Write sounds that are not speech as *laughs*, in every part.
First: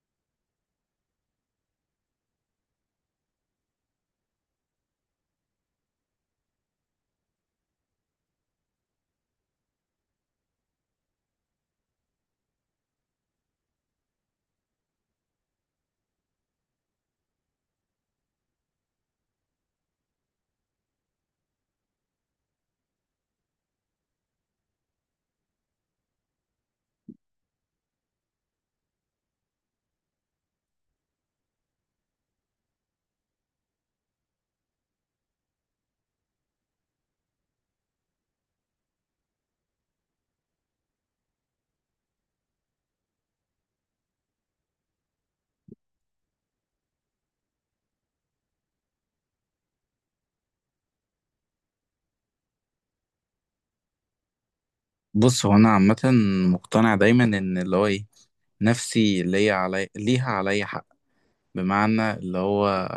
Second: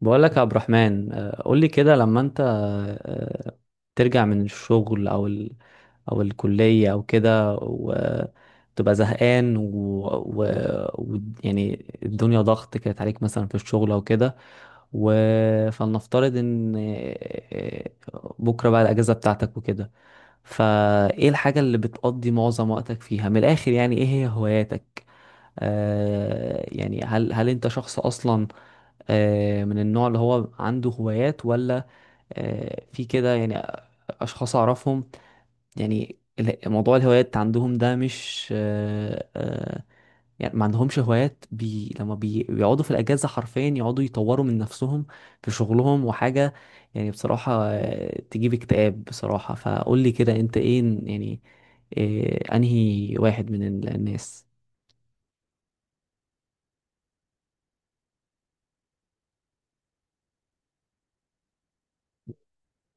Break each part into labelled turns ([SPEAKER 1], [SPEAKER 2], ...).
[SPEAKER 1] بقول لك يا عبد الرحمن، قول لي كده لما انت آه، ترجع من الشغل او الكلية او كده وتبقى زهقان، و... يعني الدنيا ضغط كانت عليك مثلا في الشغل او كده. و... فلنفترض ان بكرة بقى الاجازة بتاعتك وكده. فايه الحاجة اللي بتقضي معظم وقتك فيها، من الاخر يعني ايه هي هواياتك؟ يعني هل انت شخص اصلا من النوع اللي هو عنده هوايات؟ ولا في كده يعني أشخاص أعرفهم، يعني موضوع الهوايات عندهم ده مش يعني ما عندهمش هوايات. بي لما بي بيقعدوا في الأجازة حرفيا يقعدوا يطوروا من نفسهم في شغلهم وحاجة. يعني بصراحة تجيب اكتئاب بصراحة. فقول لي كده، أنت إيه يعني، أنهي واحد من الناس؟
[SPEAKER 2] بص، هو انا عامه مقتنع دايما ان اللي هو ايه، نفسي ليا علي ليها عليا حق. بمعنى اللي هو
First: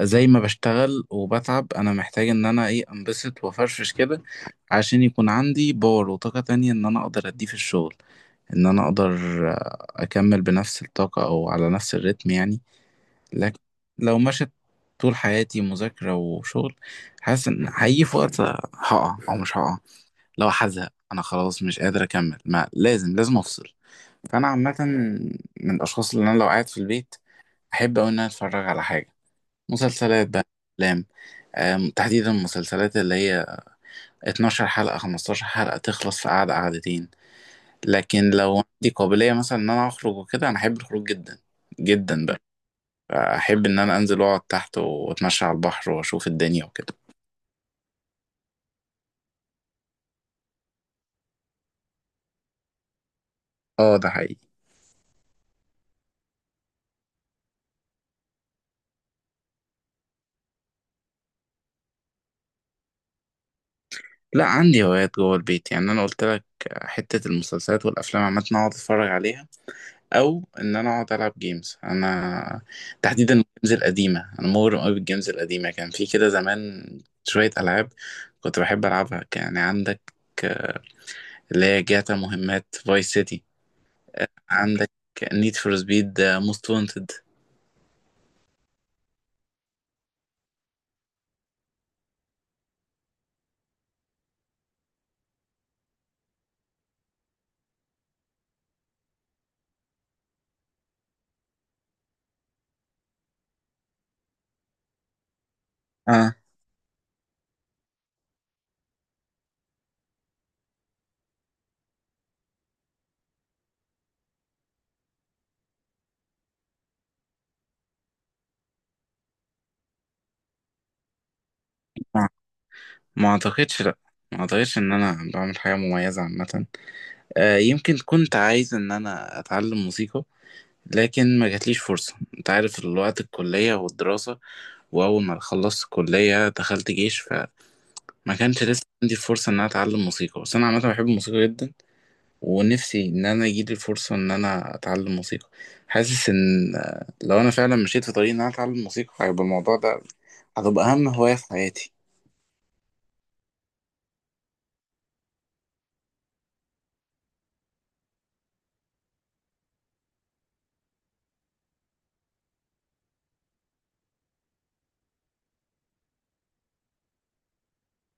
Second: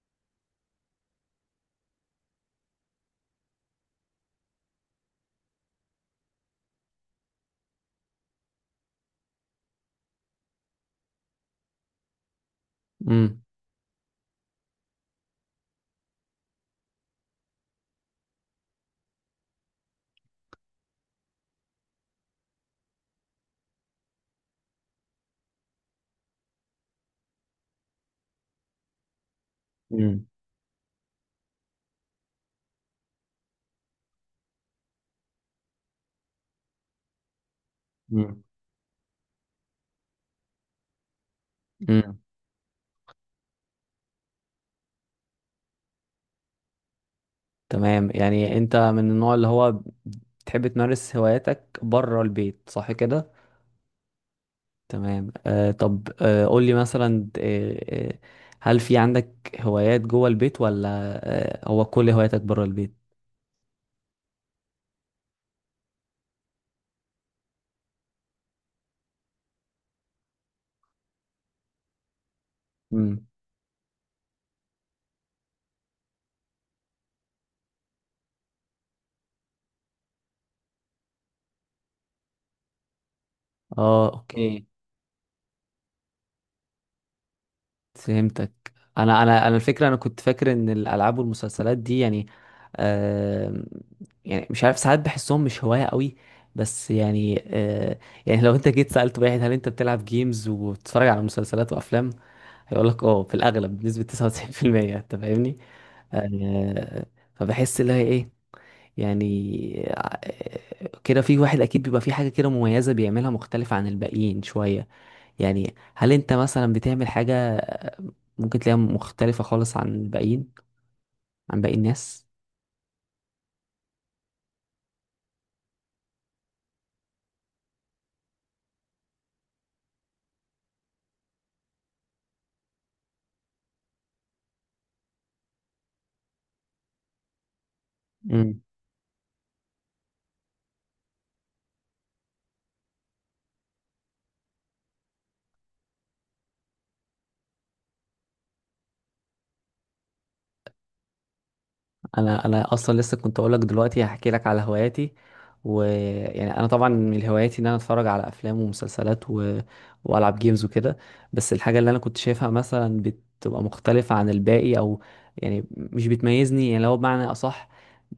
[SPEAKER 2] زي ما بشتغل وبتعب، انا محتاج ان انا ايه انبسط وافرفش كده عشان يكون عندي باور وطاقه تانية ان انا اقدر اديه في الشغل. ان انا اقدر اكمل بنفس الطاقه او على نفس الريتم يعني.
[SPEAKER 1] مم.
[SPEAKER 2] لكن لو مشت طول حياتي مذاكره وشغل، حاسس ان هيجي في وقت هقع او مش هقع. لو هزهق انا خلاص مش قادر اكمل، ما لازم لازم افصل. فانا عامه من الاشخاص اللي انا لو قاعد في البيت احب أوي ان انا اتفرج على حاجه،
[SPEAKER 1] مم.
[SPEAKER 2] مسلسلات بقى، افلام. تحديدا المسلسلات اللي هي 12 حلقه 15 حلقه تخلص في قعده قعدتين. لكن
[SPEAKER 1] مم.
[SPEAKER 2] لو عندي قابليه مثلا ان انا اخرج وكده، انا احب الخروج جدا
[SPEAKER 1] مم.
[SPEAKER 2] جدا بقى. احب ان انا انزل واقعد تحت واتمشى على البحر واشوف الدنيا وكده.
[SPEAKER 1] تمام، يعني انت من النوع اللي هو تحب تمارس هواياتك بره البيت، صح كده؟
[SPEAKER 2] اه، ده حقيقي.
[SPEAKER 1] تمام. طب، قول لي مثلا، هل في عندك هوايات جوه البيت؟ ولا هو كل هواياتك بره البيت؟
[SPEAKER 2] لا، عندي هوايات جوه البيت، يعني انا قلت لك، حته المسلسلات والافلام عامه أنا اقعد اتفرج عليها، او ان انا اقعد العب جيمز. انا
[SPEAKER 1] امم
[SPEAKER 2] تحديدا الجيمز القديمه، انا مغرم قوي بالجيمز القديمه. كان في كده زمان شويه العاب كنت بحب العبها، يعني عندك اللي هي جاتا مهمات فايس سيتي،
[SPEAKER 1] اه، اوكي،
[SPEAKER 2] عندك نيد فور سبيد موست وانتد.
[SPEAKER 1] فهمتك. انا، الفكره انا كنت فاكر ان الالعاب والمسلسلات دي يعني، آه يعني مش عارف، ساعات بحسهم مش هوايه قوي، بس يعني يعني لو انت جيت سالت واحد هل انت بتلعب جيمز وبتتفرج على مسلسلات وافلام، هيقول لك اه في الاغلب بنسبه 99%. انت فاهمني؟
[SPEAKER 2] اه،
[SPEAKER 1] آه فبحس اللي هي ايه، يعني كده في واحد اكيد بيبقى في حاجه كده مميزه بيعملها مختلفه عن الباقيين شويه. يعني هل انت مثلا بتعمل حاجة ممكن تلاقيها مختلفة خالص عن الباقيين، عن باقي الناس؟
[SPEAKER 2] ما ما اعتقدش. لا، ما اعتقدش ان انا بعمل حاجه مميزه عامه. آه، يمكن كنت عايز ان انا اتعلم موسيقى، لكن ما جاتليش فرصة. انت عارف الوقت، الكلية والدراسة، واول ما خلصت الكلية دخلت جيش، فما
[SPEAKER 1] مم.
[SPEAKER 2] كانش لسه عندي الفرصة ان انا اتعلم موسيقى. بس انا عامة بحب الموسيقى جدا، ونفسي ان انا يجيلي الفرصة ان انا اتعلم موسيقى. حاسس ان لو انا فعلا مشيت في طريق ان انا اتعلم موسيقى، هيبقى الموضوع ده، هتبقى اهم هواية في حياتي.
[SPEAKER 1] انا اصلا لسه كنت اقول لك دلوقتي هحكي لك على هواياتي. ويعني انا طبعا من هواياتي ان انا اتفرج على افلام ومسلسلات، والعب جيمز وكده. بس الحاجه اللي انا كنت شايفها مثلا بتبقى مختلفه عن الباقي، او يعني مش بتميزني، يعني لو بمعنى اصح،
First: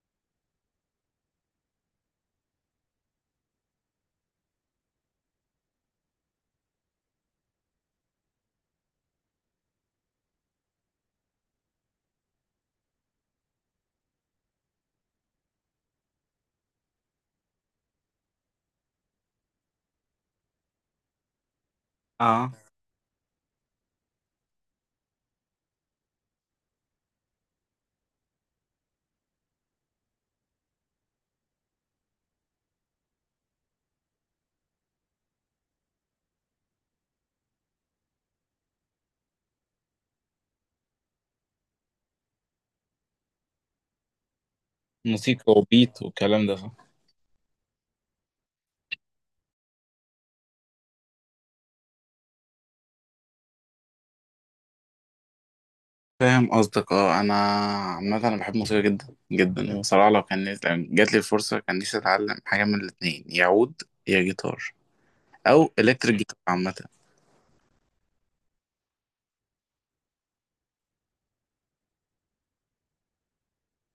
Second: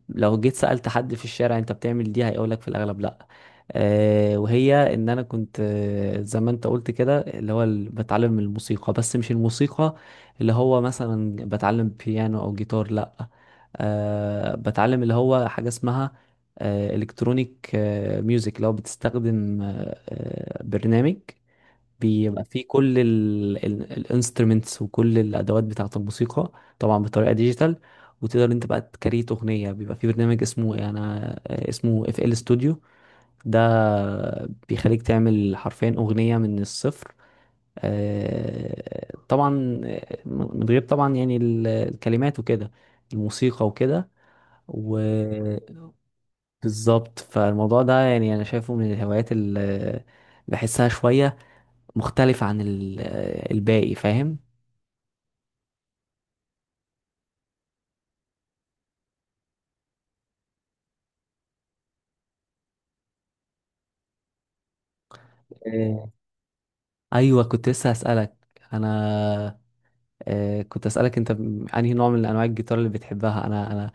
[SPEAKER 1] لو جيت سألت حد في الشارع انت بتعمل دي، هيقولك في الاغلب لا. أه، وهي ان انا كنت، زي ما انت قلت كده، اللي هو بتعلم الموسيقى. بس مش الموسيقى اللي هو مثلا بتعلم بيانو او جيتار، لا. بتعلم اللي هو حاجة اسمها الكترونيك ميوزك. لو بتستخدم برنامج بيبقى
[SPEAKER 2] اه،
[SPEAKER 1] فيه كل الانسترومنتس وكل الادوات بتاعة الموسيقى، طبعا بطريقة ديجيتال، وتقدر انت بقى تكريت اغنية. بيبقى فيه برنامج اسمه، انا آه، اسمه FL Studio. ده بيخليك تعمل حرفيا اغنية من الصفر. طبعا من غير طبعا يعني الكلمات وكده، الموسيقى وكده،
[SPEAKER 2] موسيقى
[SPEAKER 1] وبالظبط.
[SPEAKER 2] وبيت والكلام ده.
[SPEAKER 1] فالموضوع ده يعني انا شايفه من الهوايات اللي بحسها شوية مختلفة عن الباقي، فاهم؟
[SPEAKER 2] فاهم قصدك. اه، انا عامه انا بحب الموسيقى جدا جدا بصراحه. لو كان، لو جات لي الفرصه، كان نفسي اتعلم حاجه من الاثنين، يا عود يا جيتار او
[SPEAKER 1] إيه.
[SPEAKER 2] الكتريك جيتار عامه.
[SPEAKER 1] ايوه، كنت لسه هسألك. انا كنت اسألك انت انهي نوع من انواع الجيتار اللي بتحبها. انا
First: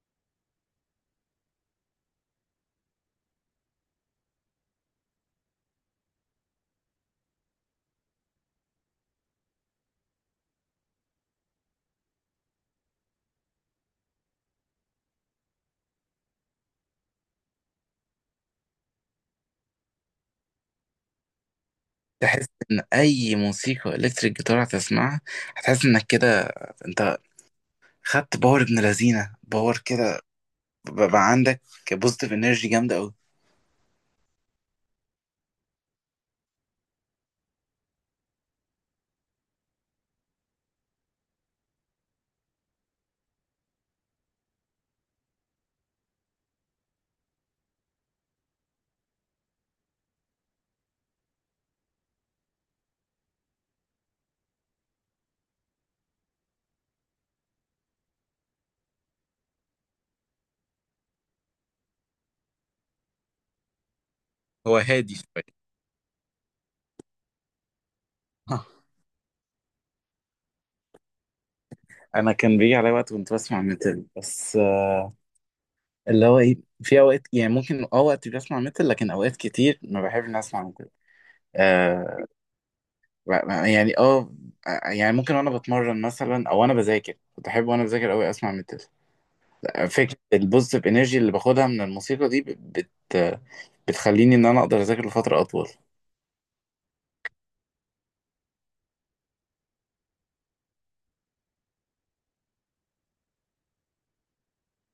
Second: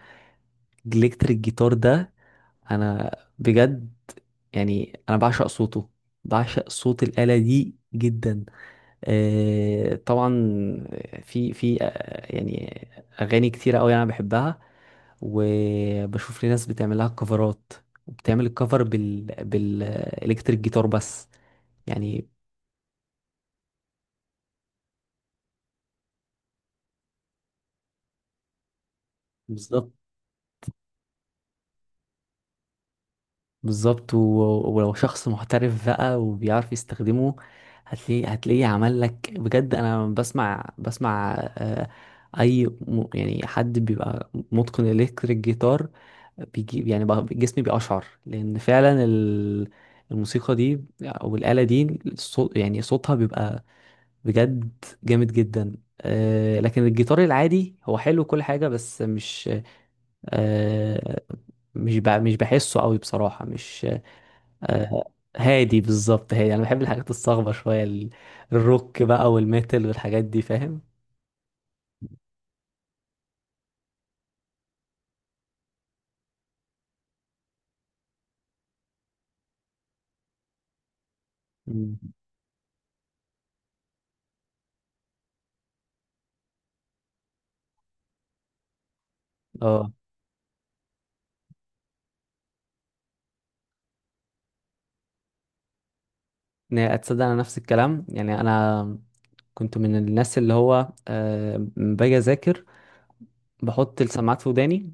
[SPEAKER 1] الكتريك جيتار ده، انا بجد يعني انا بعشق صوته، بعشق صوت الآلة دي جدا. طبعا في في يعني اغاني كتيره قوي انا بحبها، وبشوف لي ناس بتعملها كفرات، وبتعمل الكفر بالالكتريك جيتار بس يعني.
[SPEAKER 2] تحس ان اي موسيقى الكتريك جيتار هتسمعها، هتحس انك كده انت خدت باور، ابن لذينه باور
[SPEAKER 1] بالظبط.
[SPEAKER 2] كده. بقى عندك بوزيتيف انرجي جامده قوي.
[SPEAKER 1] بالظبط، ولو شخص محترف بقى وبيعرف يستخدمه، هتلاقيه عمل لك بجد. انا بسمع اي يعني حد بيبقى متقن الكتريك جيتار، بيجي يعني جسمي بيقشعر، لان فعلا الموسيقى دي او الآلة دي، الصوت يعني صوتها بيبقى بجد جامد جدا. لكن الجيتار العادي هو حلو كل حاجة، بس آه، مش بحسه قوي بصراحة. مش
[SPEAKER 2] هو هادي شويه.
[SPEAKER 1] هادي بالظبط، هادي، انا بحب الحاجات الصاخبه شويه،
[SPEAKER 2] آه.
[SPEAKER 1] الروك بقى والميتال والحاجات دي، فاهم؟
[SPEAKER 2] انا كان بيجي علي وقت كنت بسمع ميتال، بس اللي هو ايه، في اوقات يعني ممكن اه وقت بسمع ميتال، لكن اوقات كتير ما بحبش إني اسمع.
[SPEAKER 1] مم.
[SPEAKER 2] آه يعني اه يعني ممكن وانا بتمرن مثلا، او انا بذاكر، كنت احب وانا بذاكر قوي اسمع ميتال.
[SPEAKER 1] اه،
[SPEAKER 2] فكره البوزيتيف انرجي اللي باخدها من الموسيقى دي بتخليني ان انا اقدر اذاكر لفتره اطول.
[SPEAKER 1] يعني اتصدق انا نفس الكلام، يعني انا كنت من الناس اللي هو لما باجي اذاكر بحط السماعات في وداني،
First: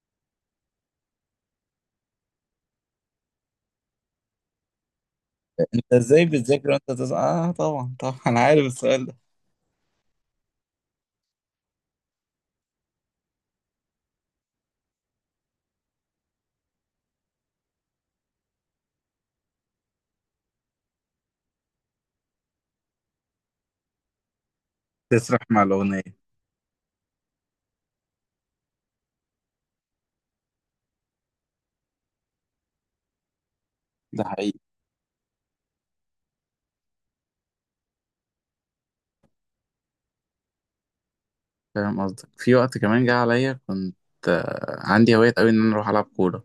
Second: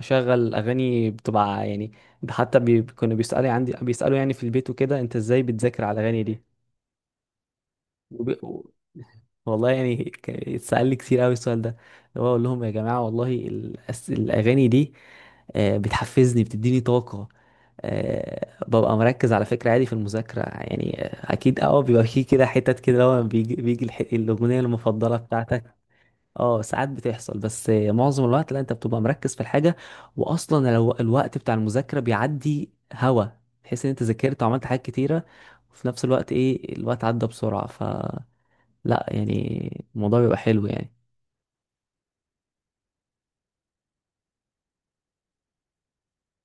[SPEAKER 1] اشغل اغاني بتبقى يعني، حتى كانوا بيسالوا عندي، بيسالوا يعني في البيت وكده، انت ازاي بتذاكر
[SPEAKER 2] انت
[SPEAKER 1] على الاغاني
[SPEAKER 2] ازاي
[SPEAKER 1] دي؟
[SPEAKER 2] بتذاكر وانت اه طبعا طبعا *laughs* انا
[SPEAKER 1] وب-
[SPEAKER 2] عارف
[SPEAKER 1] و-
[SPEAKER 2] السؤال ده.
[SPEAKER 1] والله يعني، اتسأل لي كتير قوي السؤال ده، اللي هو اقول لهم يا جماعه والله الاغاني دي بتحفزني، بتديني طاقه، ببقى مركز على فكره عادي في المذاكره يعني. اكيد اه، بيبقى في كده حتت كده، لما بيجي الاغنيه المفضله
[SPEAKER 2] تسرح مع
[SPEAKER 1] بتاعتك.
[SPEAKER 2] الأغنية.
[SPEAKER 1] اه ساعات بتحصل، بس معظم الوقت لا. انت بتبقى مركز في الحاجه، واصلا الوقت بتاع المذاكره بيعدي هوا، تحس ان انت
[SPEAKER 2] ده
[SPEAKER 1] ذاكرت
[SPEAKER 2] حقيقي.
[SPEAKER 1] وعملت حاجات كتيره، وفي نفس الوقت ايه الوقت عدى بسرعه، لا يعني الموضوع بيبقى حلو يعني.
[SPEAKER 2] فاهم قصدك. في وقت كمان جه عليا كنت عندي هواية قوي إن أنا أروح ألعب كورة.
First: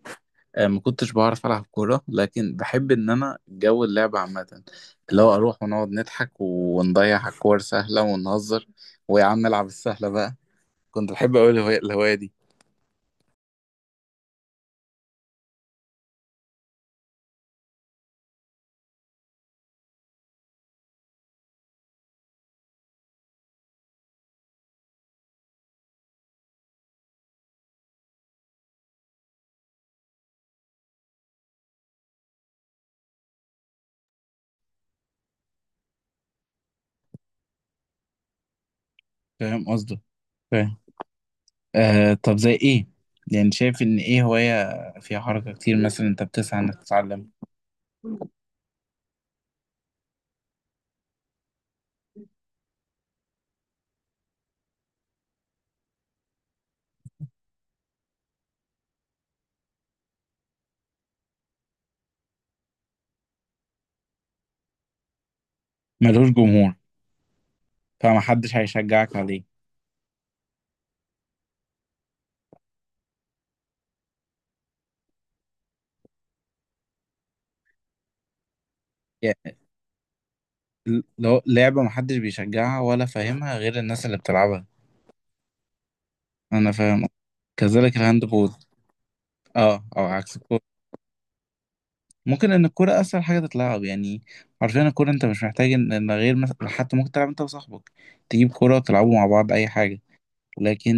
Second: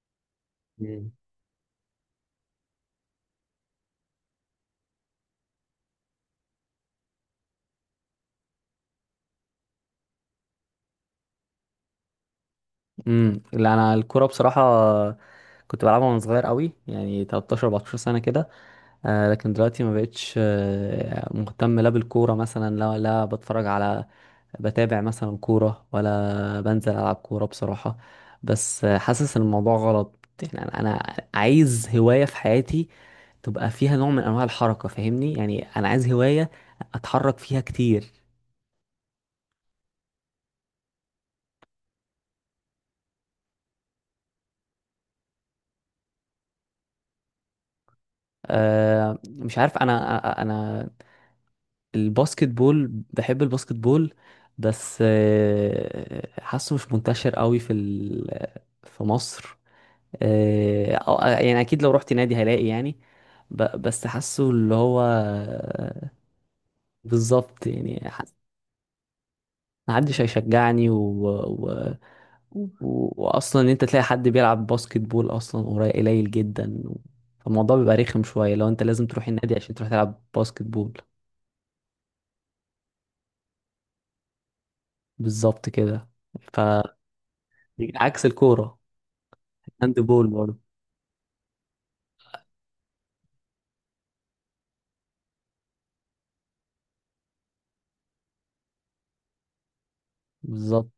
[SPEAKER 2] ما
[SPEAKER 1] مم.
[SPEAKER 2] كنتش بعرف ألعب كورة، لكن بحب إن أنا جو اللعب عامة. اللي هو أروح ونقعد نضحك ونضيع على الكور سهلة ونهزر، ويا عم العب السهلة بقى. كنت بحب أوي الهواية دي.
[SPEAKER 1] لا انا الكوره بصراحه كنت بلعبها وانا صغير قوي يعني 13 14 سنه كده. لكن دلوقتي ما بقتش مهتم، لا بالكوره مثلا، لا لا بتفرج على بتابع مثلا كوره، ولا بنزل العب كوره بصراحه. بس حاسس ان الموضوع غلط يعني. أنا عايز هوايه في حياتي تبقى فيها نوع من انواع الحركه، فاهمني؟ يعني انا عايز هوايه اتحرك فيها كتير.
[SPEAKER 2] فاهم قصدك، فاهم. آه، طب زي ايه، يعني شايف ان ايه هواية فيها حركة كتير مثلا انت بتسعى انك تتعلم.
[SPEAKER 1] مش عارف. انا، انا الباسكت بول بحب الباسكت بول، بس حاسه مش منتشر قوي في في مصر. يعني اكيد لو رحت نادي هلاقي يعني، بس حاسه اللي هو
[SPEAKER 2] ملوش جمهور.
[SPEAKER 1] بالظبط يعني.
[SPEAKER 2] فمحدش هيشجعك عليه.
[SPEAKER 1] محدش هيشجعني، و... واصلا ان انت تلاقي حد بيلعب باسكت بول اصلا قريب قليل جدا، فالموضوع بيبقى رخم شوية لو انت لازم تروح النادي
[SPEAKER 2] يعني
[SPEAKER 1] عشان تروح تلعب باسكت بول.
[SPEAKER 2] لو لعبة محدش بيشجعها ولا فاهمها غير الناس اللي بتلعبها.
[SPEAKER 1] بالظبط كده. ف
[SPEAKER 2] انا فاهم. كذلك
[SPEAKER 1] عكس
[SPEAKER 2] الهاند بول.
[SPEAKER 1] الكورة،
[SPEAKER 2] اه،
[SPEAKER 1] الهاند
[SPEAKER 2] او
[SPEAKER 1] بول
[SPEAKER 2] عكس.
[SPEAKER 1] برضه
[SPEAKER 2] ممكن ان الكوره اسهل حاجه تتلعب، يعني عارفين الكوره انت مش محتاج ان إن غير مثلا، حتى ممكن تلعب انت وصاحبك، تجيب كوره وتلعبوا مع بعض اي حاجه.
[SPEAKER 1] بالظبط.
[SPEAKER 2] لكن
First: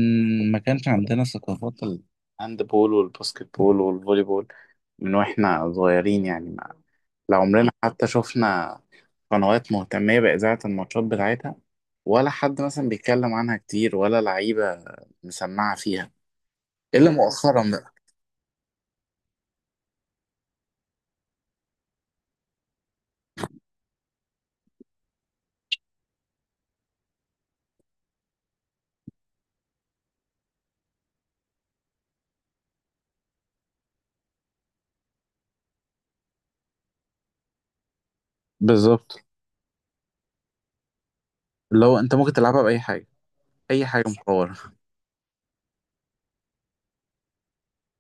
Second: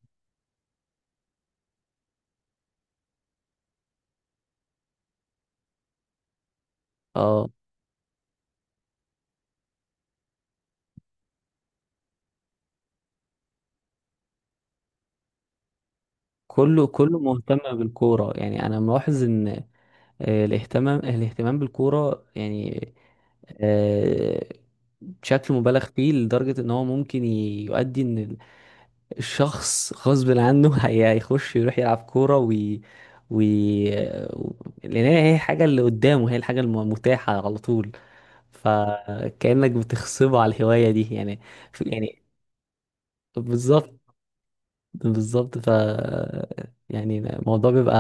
[SPEAKER 2] ما كانش عندنا ثقافات الهاند بول والباسكت بول والفولي بول من واحنا صغيرين، يعني ما. لا،
[SPEAKER 1] اه،
[SPEAKER 2] عمرنا حتى شفنا قنوات مهتمية بإذاعة الماتشات بتاعتها، ولا حد مثلا بيتكلم عنها كتير، ولا لعيبة مسمعة فيها
[SPEAKER 1] كله
[SPEAKER 2] إلا
[SPEAKER 1] كله مهتم
[SPEAKER 2] مؤخرا بقى.
[SPEAKER 1] بالكورة يعني. أنا ملاحظ إن الاهتمام بالكورة يعني آه، بشكل مبالغ فيه، لدرجة إن هو ممكن يؤدي إن الشخص غصب عنه *laughs* هيخش يروح يلعب كورة، وي و- لأن هي الحاجة اللي قدامه، هي الحاجة المتاحة على طول،
[SPEAKER 2] بالظبط،
[SPEAKER 1] فكأنك بتخصبه على الهواية دي يعني.
[SPEAKER 2] اللي هو أنت
[SPEAKER 1] يعني
[SPEAKER 2] ممكن تلعبها بأي حاجة، أي
[SPEAKER 1] بالظبط
[SPEAKER 2] حاجة مصورها.
[SPEAKER 1] بالظبط. يعني الموضوع بيبقى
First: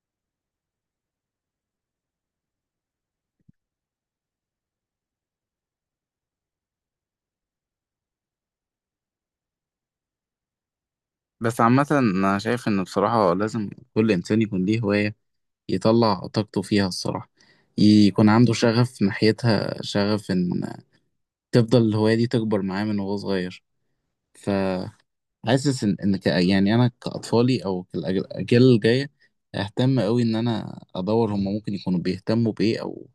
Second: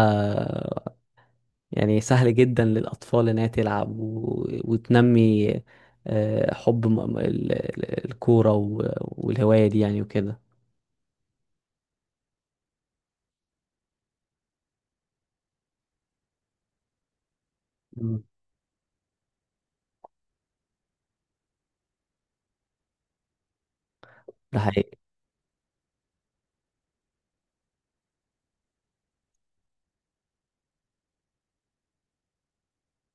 [SPEAKER 1] يعني سهل جدا للأطفال إنها تلعب وتنمي حب الكورة والهواية دي يعني وكده.
[SPEAKER 2] بس عامة أنا شايف إن بصراحة لازم كل إنسان يكون ليه هواية، يطلع طاقته فيها الصراحة،
[SPEAKER 1] مم.
[SPEAKER 2] يكون عنده شغف ناحيتها، شغف إن تفضل الهواية دي تكبر معاه من وهو صغير.
[SPEAKER 1] ده حقيقي
[SPEAKER 2] فحاسس إن يعني أنا كأطفالي أو الأجيال الجاية، أهتم أوي إن أنا أدور هما ممكن يكونوا بيهتموا بإيه، أو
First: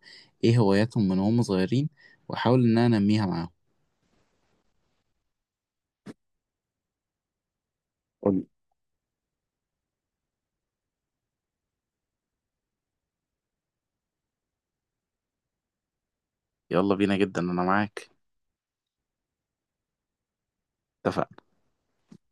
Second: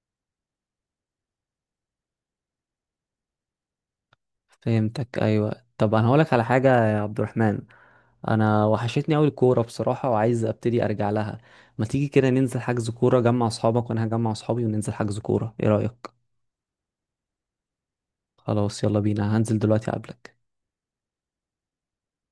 [SPEAKER 2] إيه هواياتهم من وهم صغيرين، وأحاول إن أنا أنميها معاهم.
[SPEAKER 1] فهمتك. أيوة، طب أنا هقولك على حاجة يا عبد الرحمن.
[SPEAKER 2] قولي.
[SPEAKER 1] أنا وحشتني أوي الكورة بصراحة، وعايز أبتدي أرجع لها. ما تيجي كده ننزل حجز كورة، جمع أصحابك وأنا هجمع أصحابي، وننزل حجز كورة، إيه رأيك؟
[SPEAKER 2] يلا بينا، جدا أنا معاك.
[SPEAKER 1] خلاص، يلا بينا، هنزل دلوقتي أقابلك.
[SPEAKER 2] اتفقنا.